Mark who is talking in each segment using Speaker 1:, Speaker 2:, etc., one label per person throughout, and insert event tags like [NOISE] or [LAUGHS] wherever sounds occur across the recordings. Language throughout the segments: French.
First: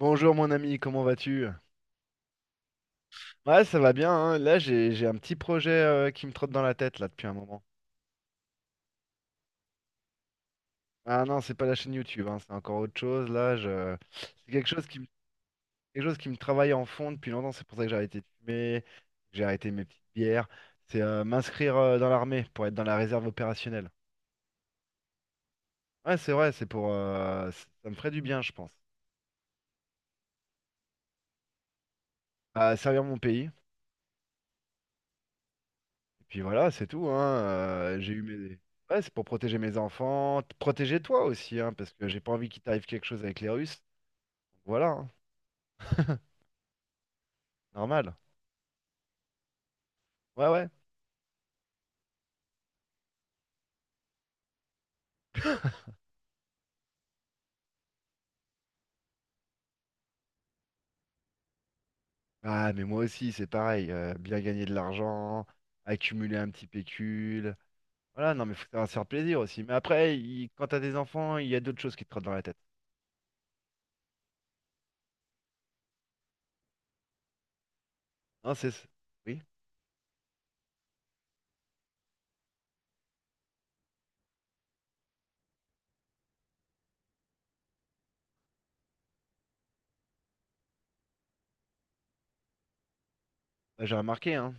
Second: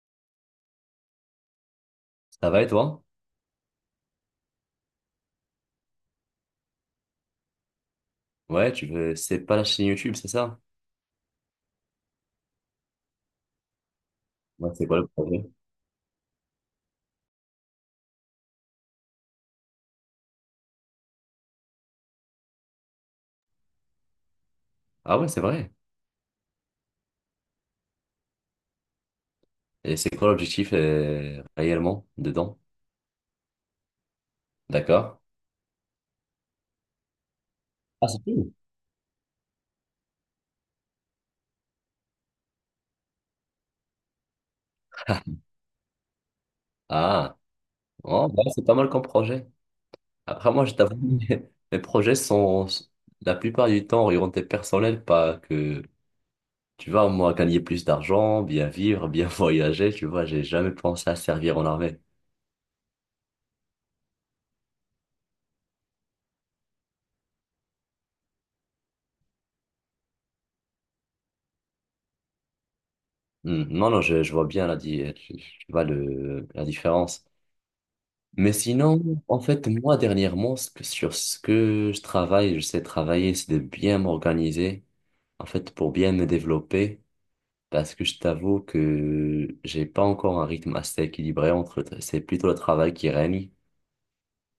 Speaker 1: Bonjour mon ami, comment vas-tu?
Speaker 2: Ça va et toi?
Speaker 1: Ouais, ça va bien, hein. Là, j'ai un petit projet qui me trotte dans la tête là depuis un moment.
Speaker 2: Ouais, tu veux, c'est pas la chaîne YouTube, c'est ça?
Speaker 1: Ah non, c'est pas la chaîne YouTube, hein, c'est encore autre chose. Là, je... c'est quelque
Speaker 2: Ouais,
Speaker 1: chose
Speaker 2: c'est quoi
Speaker 1: qui me...
Speaker 2: le projet?
Speaker 1: quelque chose qui me travaille en fond depuis longtemps. C'est pour ça que j'ai arrêté de fumer, que j'ai arrêté mes petites bières. C'est m'inscrire dans l'armée pour être dans la réserve opérationnelle.
Speaker 2: Ah ouais, c'est vrai.
Speaker 1: Ouais, c'est vrai, c'est pour ça me ferait du bien, je pense.
Speaker 2: Et c'est quoi l'objectif réellement dedans?
Speaker 1: À servir mon pays.
Speaker 2: D'accord.
Speaker 1: Puis voilà, c'est tout, hein.
Speaker 2: Ah,
Speaker 1: J'ai
Speaker 2: c'est
Speaker 1: eu
Speaker 2: tout.
Speaker 1: mes... Ouais, c'est pour protéger mes enfants, protéger toi aussi, hein, parce que j'ai pas envie qu'il t'arrive quelque chose avec les Russes. Voilà, hein. [LAUGHS]
Speaker 2: Ah,
Speaker 1: Normal.
Speaker 2: oh, bah, c'est pas mal comme projet.
Speaker 1: Ouais,
Speaker 2: Après, moi,
Speaker 1: ouais.
Speaker 2: je t'avoue, [LAUGHS] mes mes projets sont la plupart du temps orientés personnels, pas que, tu vois, moi, gagner plus d'argent, bien vivre, bien [LAUGHS] voyager, tu vois, j'ai jamais pensé à servir en armée.
Speaker 1: Ah, mais moi aussi, c'est pareil. Bien gagner de l'argent, accumuler un petit pécule. Voilà, non, mais faut savoir se faire plaisir aussi. Mais après, quand t'as des enfants, il y a d'autres choses qui te trottent dans la tête.
Speaker 2: Hmm. Non, non, je vois bien la, tu vois le, la différence. Mais
Speaker 1: Non, c'est...
Speaker 2: sinon, en
Speaker 1: Oui,
Speaker 2: fait, moi, dernièrement, sur ce que je travaille, je sais travailler, c'est de bien m'organiser, en fait, pour bien me développer, parce que je t'avoue que j'ai pas encore un rythme assez équilibré entre, c'est plutôt le travail qui règne.
Speaker 1: bah, j'ai remarqué, hein.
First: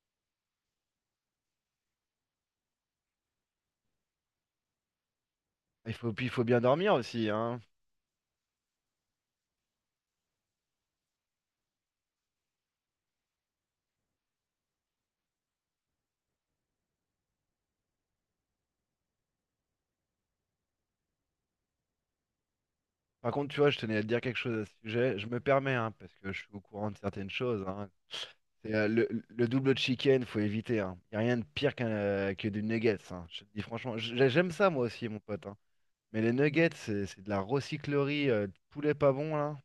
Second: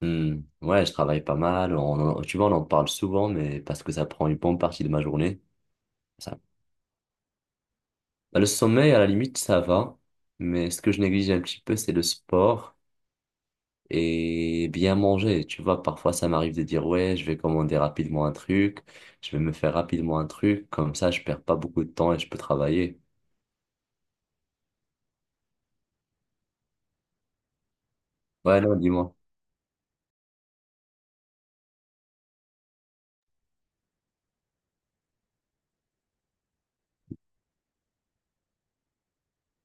Speaker 2: Hmm. Ouais, je travaille pas mal, tu vois, on en parle souvent, mais parce que ça prend une bonne partie de ma journée.
Speaker 1: Il faut, puis il
Speaker 2: Ça.
Speaker 1: faut bien dormir aussi, hein.
Speaker 2: Bah, le sommeil, à la limite, ça va, mais ce que je néglige un petit peu, c'est le sport. Et bien manger. Tu vois, parfois ça m'arrive de dire, ouais, je vais commander rapidement un truc, je vais me faire rapidement un truc, comme ça je perds pas beaucoup de temps et je peux travailler.
Speaker 1: Par contre, tu vois, je tenais à te dire quelque chose à ce sujet. Je me permets, hein, parce que je suis au courant de certaines choses, hein.
Speaker 2: Ouais,
Speaker 1: C'est,
Speaker 2: non,
Speaker 1: euh, le,
Speaker 2: dis-moi.
Speaker 1: le double chicken, faut éviter. Il n'y a rien de pire que des nuggets. Hein. Je te dis franchement, j'aime ça moi aussi, mon pote. Hein. Mais les nuggets, c'est de la recyclerie de poulet pas bon là.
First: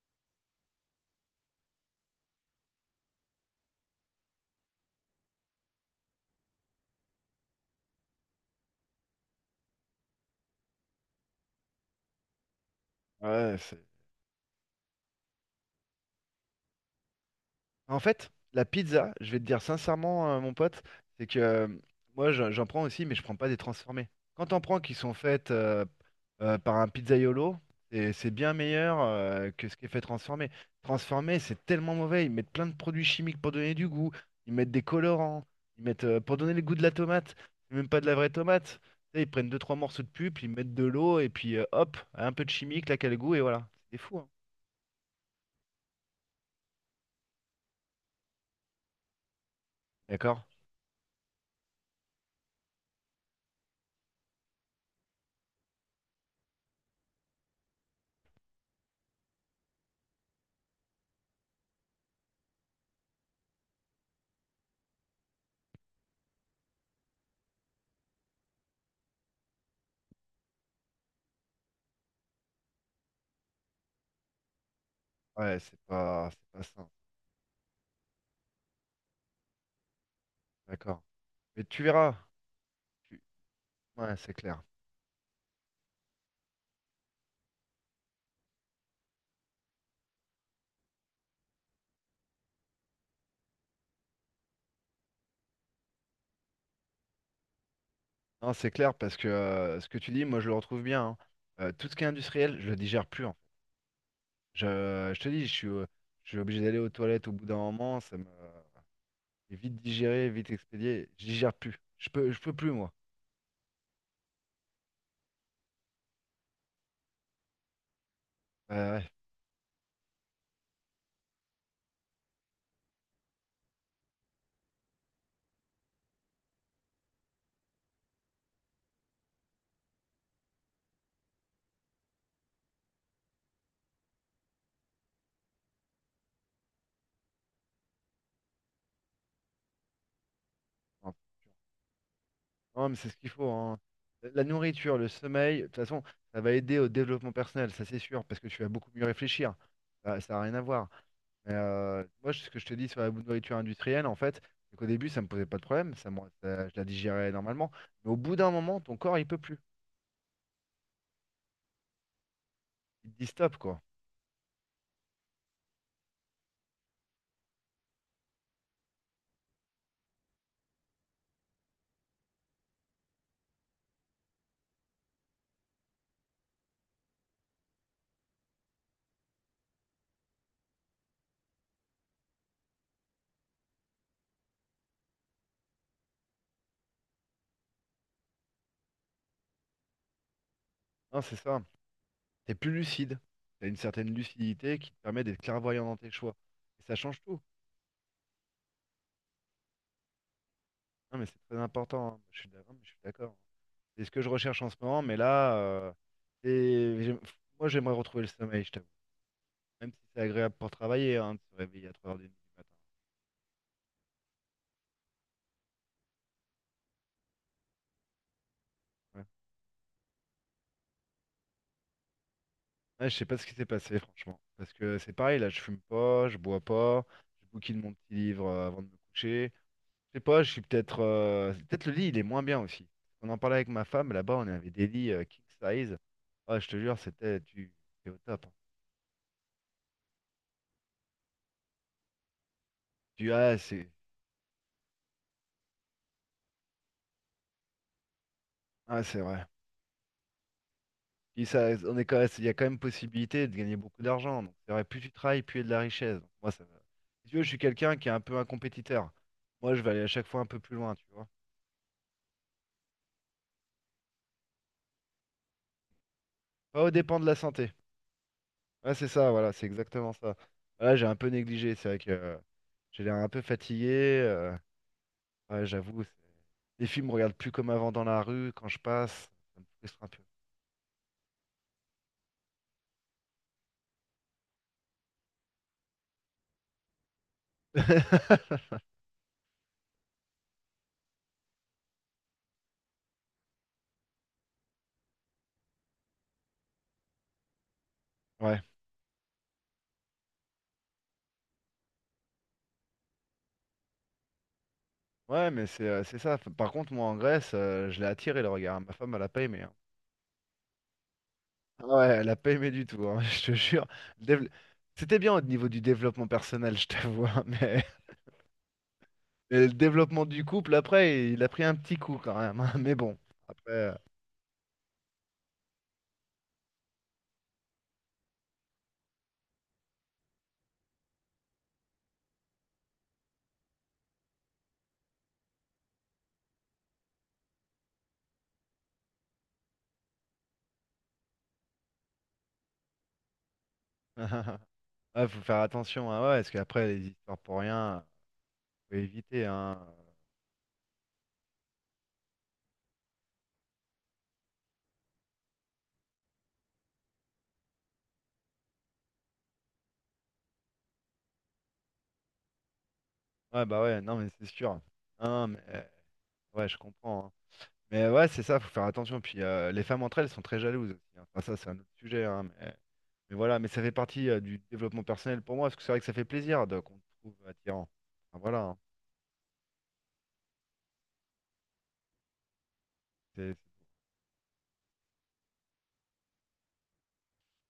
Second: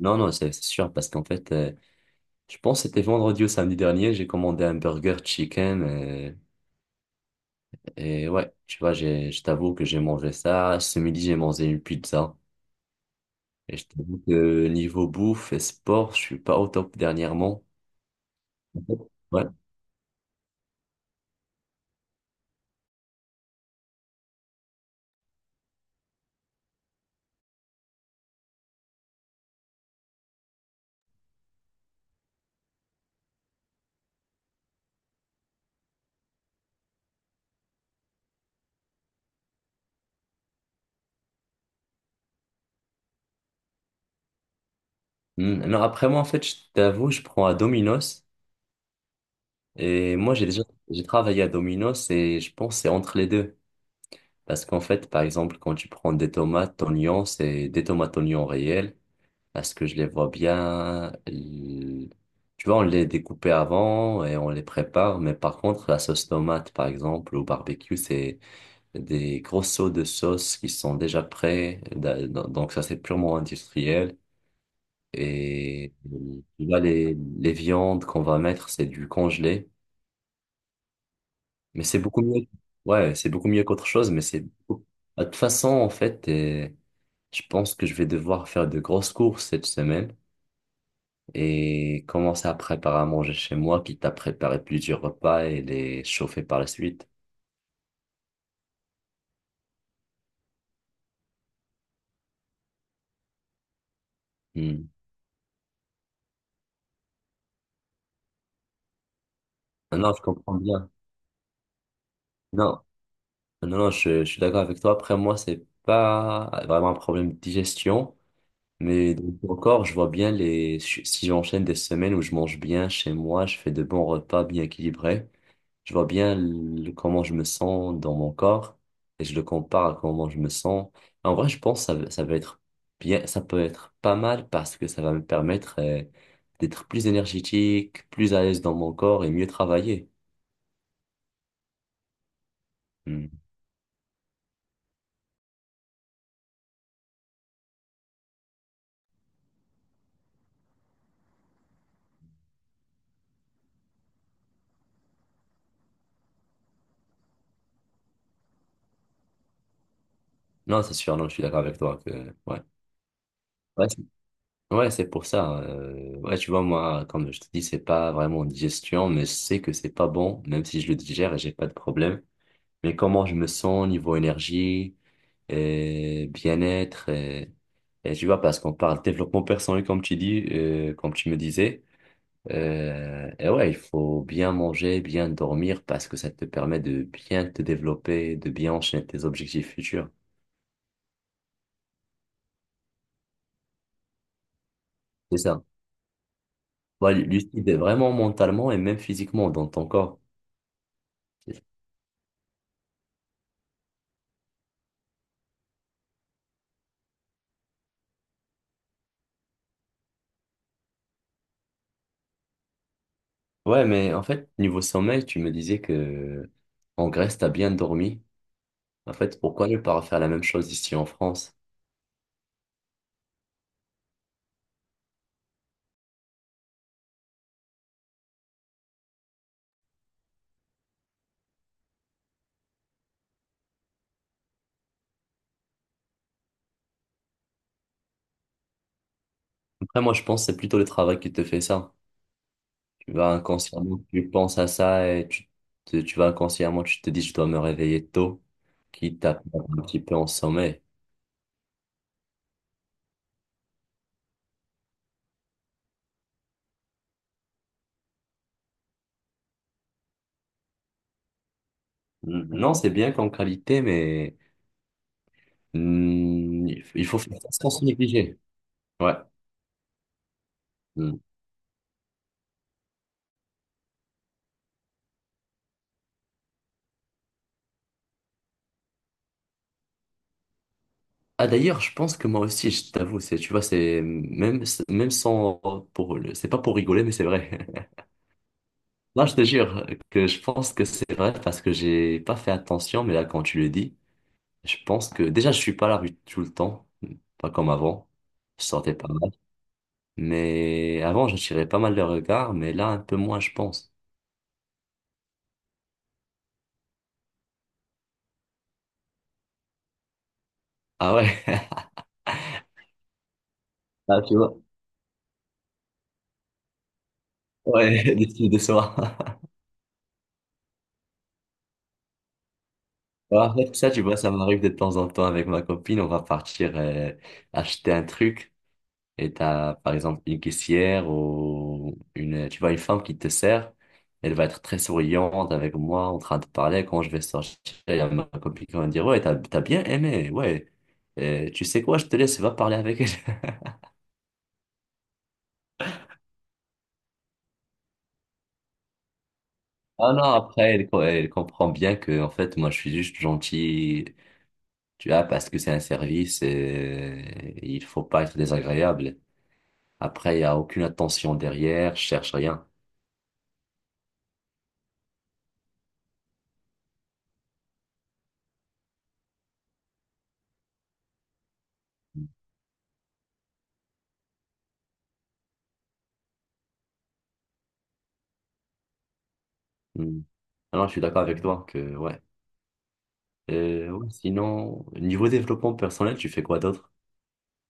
Speaker 2: Non, non, c'est sûr, parce qu'en fait, je pense que c'était vendredi ou samedi dernier, j'ai commandé un burger chicken, et ouais, tu vois, je t'avoue que j'ai mangé ça. Ce midi, j'ai mangé une pizza.
Speaker 1: Ouais,
Speaker 2: Et
Speaker 1: c'est
Speaker 2: je t'avoue que niveau bouffe et sport, je suis pas au top dernièrement.
Speaker 1: en fait, la pizza, je vais te
Speaker 2: Ouais.
Speaker 1: dire sincèrement, mon pote, c'est que moi j'en prends aussi, mais je prends pas des transformées. Quand t'en prends qui sont faites par un pizzaiolo, c'est bien meilleur que ce qui est fait transformé. Transformé, c'est tellement mauvais. Ils mettent plein de produits chimiques pour donner du goût. Ils mettent des colorants. Ils mettent pour donner le goût de la tomate. C'est même pas de la vraie tomate. Tu sais, ils prennent deux trois morceaux de pulpe, ils mettent de l'eau et puis hop, un peu de chimique, là, quel goût et voilà. C'est fou, hein.
Speaker 2: Hmm. Non, après moi, en fait, je t'avoue, je prends à Domino's. Et moi,
Speaker 1: D'accord?
Speaker 2: j'ai travaillé à Domino's et je pense que c'est entre les deux. Parce qu'en fait, par exemple, quand tu prends des tomates, oignons, c'est des tomates, oignons réels. Parce que je les vois bien. Tu vois, on les découpe avant et on les prépare. Mais par contre, la sauce tomate, par exemple, au barbecue, c'est des gros seaux de sauce qui sont déjà prêts. Donc, ça, c'est purement industriel.
Speaker 1: Ouais,
Speaker 2: Et
Speaker 1: c'est pas
Speaker 2: tu vois,
Speaker 1: ça.
Speaker 2: les viandes qu'on va mettre, c'est du congelé.
Speaker 1: D'accord. Mais tu
Speaker 2: Mais c'est
Speaker 1: verras.
Speaker 2: beaucoup mieux. Ouais, c'est beaucoup mieux qu'autre chose,
Speaker 1: Ouais, c'est clair.
Speaker 2: beaucoup- Ah, de toute façon, en fait, je pense que je vais devoir faire de grosses courses cette semaine et commencer à préparer à manger chez moi, quitte à préparer plusieurs repas et les chauffer par la suite.
Speaker 1: Non, c'est clair parce que ce que tu dis, moi, je le retrouve bien. Hein. Tout ce qui est industriel, je le digère plus. En fait.
Speaker 2: Hmm.
Speaker 1: Je te dis, je suis obligé d'aller aux toilettes au bout d'un moment. Ça me c'est vite
Speaker 2: Ah, non, je
Speaker 1: digéré, vite
Speaker 2: comprends bien.
Speaker 1: expédié. Je digère plus. Je peux plus,
Speaker 2: Non,
Speaker 1: moi.
Speaker 2: non, non, je suis d'accord avec toi. Après, moi, c'est pas vraiment un problème de digestion,
Speaker 1: Ouais, ouais. Ouais.
Speaker 2: mais donc, encore, je vois bien les... Si j'enchaîne des semaines où je mange bien chez moi, je fais de bons repas bien équilibrés. Je vois bien comment je me sens dans mon corps et je le compare à comment je me sens. En vrai, je pense que ça va être bien, ça peut être pas mal parce que ça va me permettre d'être plus énergétique, plus à l'aise dans mon corps et mieux travailler.
Speaker 1: Non, non, mais c'est ce
Speaker 2: Hmm.
Speaker 1: qu'il faut. Hein. La nourriture, le sommeil, de toute façon, ça va aider au développement personnel, ça c'est sûr, parce que tu vas beaucoup mieux réfléchir. Ça n'a rien à voir. Mais moi, ce que je te dis sur la nourriture industrielle, en fait, c'est qu'au début, ça me posait pas de problème, je la digérais normalement. Mais au bout d'un moment, ton corps, il peut plus.
Speaker 2: Non, c'est sûr, non, je suis d'accord avec toi que ouais.
Speaker 1: Il te dit stop, quoi.
Speaker 2: Ouais, c'est pour ça. Ouais, tu vois, moi, comme je te dis, c'est pas vraiment digestion, mais je sais que c'est pas bon, même si je le digère et j'ai pas de problème. Mais comment je me sens niveau énergie, bien-être, et tu vois, parce qu'on parle développement personnel, comme tu dis, comme tu me disais. Et ouais, il faut bien manger, bien dormir, parce que ça te permet de bien te développer, de bien enchaîner tes objectifs futurs.
Speaker 1: Non, c'est ça. T'es plus lucide. T'as une certaine lucidité qui te permet
Speaker 2: C'est
Speaker 1: d'être
Speaker 2: ça.
Speaker 1: clairvoyant dans tes choix. Et ça
Speaker 2: Ouais,
Speaker 1: change tout.
Speaker 2: lucide vraiment mentalement et même physiquement dans ton corps.
Speaker 1: Non, mais c'est très important. Hein. Je suis d'accord. C'est ce que je recherche en ce moment, mais là, c'est- j'aime- moi, j'aimerais retrouver le sommeil, je t'avoue. Même si c'est agréable pour travailler, hein, de se réveiller à 3 heures du matin. Ouais.
Speaker 2: Ouais, mais en fait, niveau sommeil, tu me disais que en Grèce, t'as bien dormi. En fait, pourquoi ne pas refaire la même chose ici en France?
Speaker 1: Ouais, je sais pas ce qui s'est passé, franchement. Parce que c'est pareil, là, je fume pas, je bois pas, je bouquine mon petit livre avant de me coucher. Je sais pas, je suis peut-être. Peut-être le lit, il est moins bien aussi. On en parlait avec ma femme, là-bas, on avait des lits king size. Ah, je te jure, c'était tu t'es au top. Hein.
Speaker 2: Après, moi, je pense que c'est plutôt le travail qui te fait ça. Tu
Speaker 1: Tu
Speaker 2: vas
Speaker 1: ah, c'est
Speaker 2: inconsciemment, tu penses à ça et tu vas inconsciemment, tu te dis, je dois me réveiller tôt,
Speaker 1: Ah, c'est
Speaker 2: quitte à
Speaker 1: vrai.
Speaker 2: perdre un petit peu en sommeil.
Speaker 1: Puis ça, on est quand même- Il y a quand même possibilité de gagner beaucoup d'argent. Donc c'est vrai, plus tu travailles, plus il y a de la richesse. Donc, moi, ça, va. Si tu veux, je suis quelqu'un qui est un peu un compétiteur. Moi, je vais aller à chaque fois un peu plus loin, tu vois.
Speaker 2: Mm. Non, c'est bien qu'en qualité, mais mm,
Speaker 1: Pas au
Speaker 2: il faut
Speaker 1: dépend de la
Speaker 2: faire ça
Speaker 1: santé.
Speaker 2: sans se négliger.
Speaker 1: Ouais, c'est
Speaker 2: Ouais.
Speaker 1: ça, voilà, c'est exactement ça. Là, j'ai un
Speaker 2: Mm.
Speaker 1: peu négligé, c'est vrai que j'ai l'air un peu fatigué. euh, ouais, j'avoue, les filles me regardent plus comme avant dans la rue quand je passe. Ça me frustre un peu.
Speaker 2: Ah, d'ailleurs, je pense que moi aussi, je t'avoue, c'est, tu vois, c'est même, même sans, c'est pas pour rigoler, mais c'est vrai. [LAUGHS]
Speaker 1: [LAUGHS]
Speaker 2: Là, je te jure que je pense que c'est vrai parce que j'ai pas fait attention, mais là, quand tu le dis, je pense que déjà, je suis pas à la rue tout le temps, pas comme avant.
Speaker 1: Ouais,
Speaker 2: Je sortais pas mal. Mais avant, j'attirais pas mal de regards, mais là, un peu moins, je pense.
Speaker 1: ouais, mais c'est ça. Par contre, moi en Grèce, je l'ai attiré le regard. Ma femme, elle a pas aimé. Hein.
Speaker 2: Ah ouais,
Speaker 1: Ah ouais, elle a pas aimé du tout, hein, [LAUGHS] je te jure.
Speaker 2: [LAUGHS] ah,
Speaker 1: Le
Speaker 2: tu
Speaker 1: dével-
Speaker 2: vois.
Speaker 1: C'était bien au niveau du développement personnel, je t'avoue, hein, [LAUGHS]
Speaker 2: Ouais, [LAUGHS] des filles de soir. [LAUGHS]
Speaker 1: mais le développement du couple, après, il a pris un petit coup quand même. Hein, mais bon,
Speaker 2: Ouais, en
Speaker 1: après.
Speaker 2: fait, ça, tu vois, ça m'arrive de temps en temps avec ma copine. On va partir acheter un truc. Et t'as par exemple une caissière ou une, tu vois, une femme qui te sert, elle va être très souriante avec moi en train de parler. Quand je vais sortir, elle va me, copine qui va me dire, ouais, t'as bien aimé, ouais. Tu sais quoi, je te laisse, va parler avec elle. [LAUGHS]
Speaker 1: [LAUGHS] Ouais, faut faire attention, hein, ouais, parce qu'après, les histoires pour rien, faut éviter, hein.
Speaker 2: Ah non, elle comprend bien que en fait moi je suis juste gentil, tu vois, parce que c'est un service et il faut pas être désagréable. Après, il n'y a aucune attention derrière, je cherche rien.
Speaker 1: Ouais, bah ouais, non, mais c'est sûr. Non, ouais, je comprends. Hein. Mais ouais, c'est ça, faut faire attention. Puis les femmes entre elles sont très jalouses aussi. Hein. Enfin, ça, c'est un autre sujet, hein, mais voilà, mais ça fait partie du développement personnel pour moi, parce que c'est vrai que ça fait plaisir de, qu'on te trouve attirant. Enfin, voilà. Hein.
Speaker 2: Hmm. Alors, je suis d'accord avec toi que, ouais.
Speaker 1: C'est-
Speaker 2: Ouais, Sinon, niveau développement personnel, tu fais quoi d'autre?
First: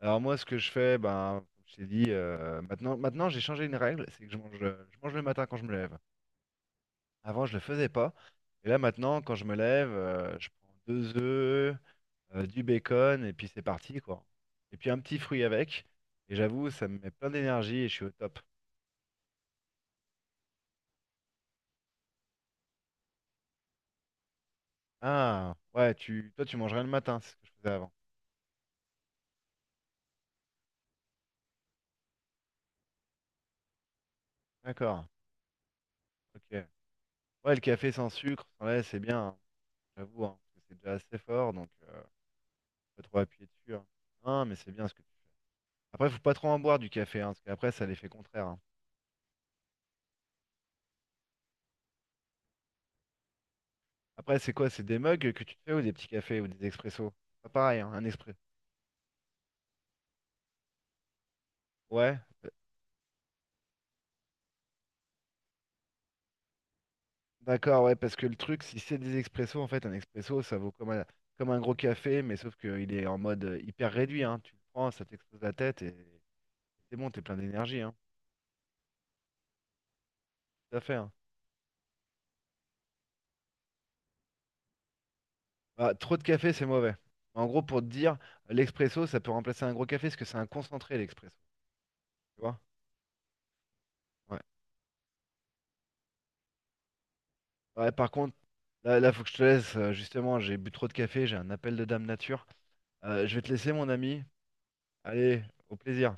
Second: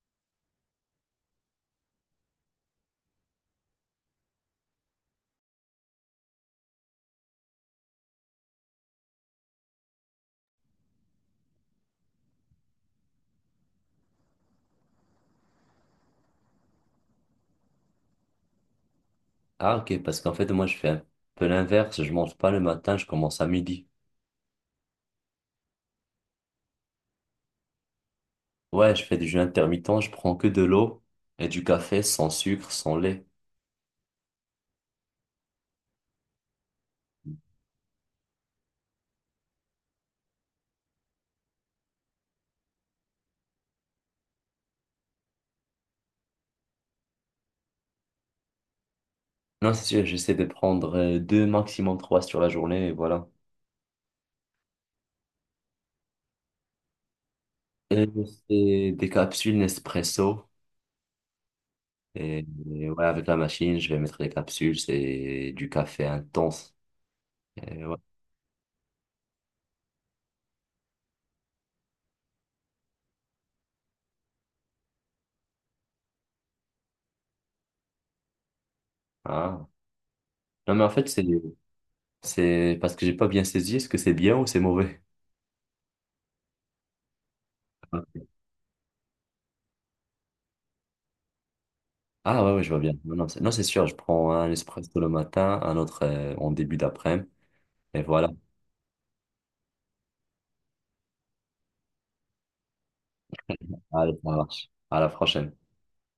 Speaker 1: Alors moi, ce que je fais, ben, comme je t'ai dit, maintenant j'ai changé une règle, c'est que je mange le matin quand je me lève. Avant, je le faisais pas. Et là, maintenant, quand je me lève, je prends deux œufs, du bacon, et puis c'est parti, quoi. Et puis un petit fruit avec. Et j'avoue, ça me met plein d'énergie et je suis au top.
Speaker 2: Ah, ok, parce qu'en fait, moi, je fais un peu l'inverse. Je mange pas le matin, je commence à midi.
Speaker 1: Ah, ouais, toi, tu mangerais le matin, c'est ce que je faisais avant.
Speaker 2: Ouais, je fais du jeûne intermittent, je prends que de l'eau et du café sans sucre, sans lait.
Speaker 1: D'accord, ok. Ouais, le café sans sucre, sans lait, c'est bien, hein, j'avoue, hein, parce que c'est déjà assez fort, donc pas trop appuyer dessus. Hein. Non, mais c'est bien ce que tu... Après, faut pas trop en boire du café, hein, parce qu'après, ça a l'effet contraire. Hein.
Speaker 2: Non, c'est sûr, j'essaie de prendre deux, maximum trois sur la journée, et voilà.
Speaker 1: Après, c'est quoi? C'est des mugs que tu te fais ou des petits cafés ou des expressos? Pas pareil, hein, un
Speaker 2: Euh,
Speaker 1: expresso.
Speaker 2: C'est des capsules Nespresso.
Speaker 1: Ouais,
Speaker 2: Et,
Speaker 1: euh,
Speaker 2: et ouais, avec la machine, je vais mettre les capsules. C'est du café intense.
Speaker 1: d'accord,
Speaker 2: Et
Speaker 1: ouais,
Speaker 2: ouais.
Speaker 1: parce que le truc, si c'est des expressos, en fait, un expresso, ça vaut comme un gros café, mais sauf qu'il est en mode hyper réduit, hein. Tu le prends, ça t'explose la tête et c'est bon, t'es plein d'énergie, hein.
Speaker 2: Ah. Non,
Speaker 1: Tout à
Speaker 2: mais en
Speaker 1: fait,
Speaker 2: fait,
Speaker 1: hein.
Speaker 2: c'est parce que j'ai pas bien saisi. Est-ce que c'est bien ou c'est mauvais?
Speaker 1: Bah, trop de café, c'est mauvais. En gros, pour te dire, l'expresso, ça peut remplacer un gros café, parce que c'est un concentré, l'expresso. Tu
Speaker 2: Ah ouais,
Speaker 1: vois?
Speaker 2: ouais, je vois bien. Non, non, c'est, non, c'est sûr. Je prends
Speaker 1: Ouais.
Speaker 2: un Nespresso le matin, un autre en début d'après-midi.
Speaker 1: Ouais,
Speaker 2: Et
Speaker 1: par
Speaker 2: voilà.
Speaker 1: contre, là, faut que je te laisse, justement, j'ai bu trop de café, j'ai un appel de dame nature. Je vais te laisser, mon
Speaker 2: Allez,
Speaker 1: ami.
Speaker 2: ça marche. À la
Speaker 1: Allez,
Speaker 2: prochaine.
Speaker 1: au plaisir.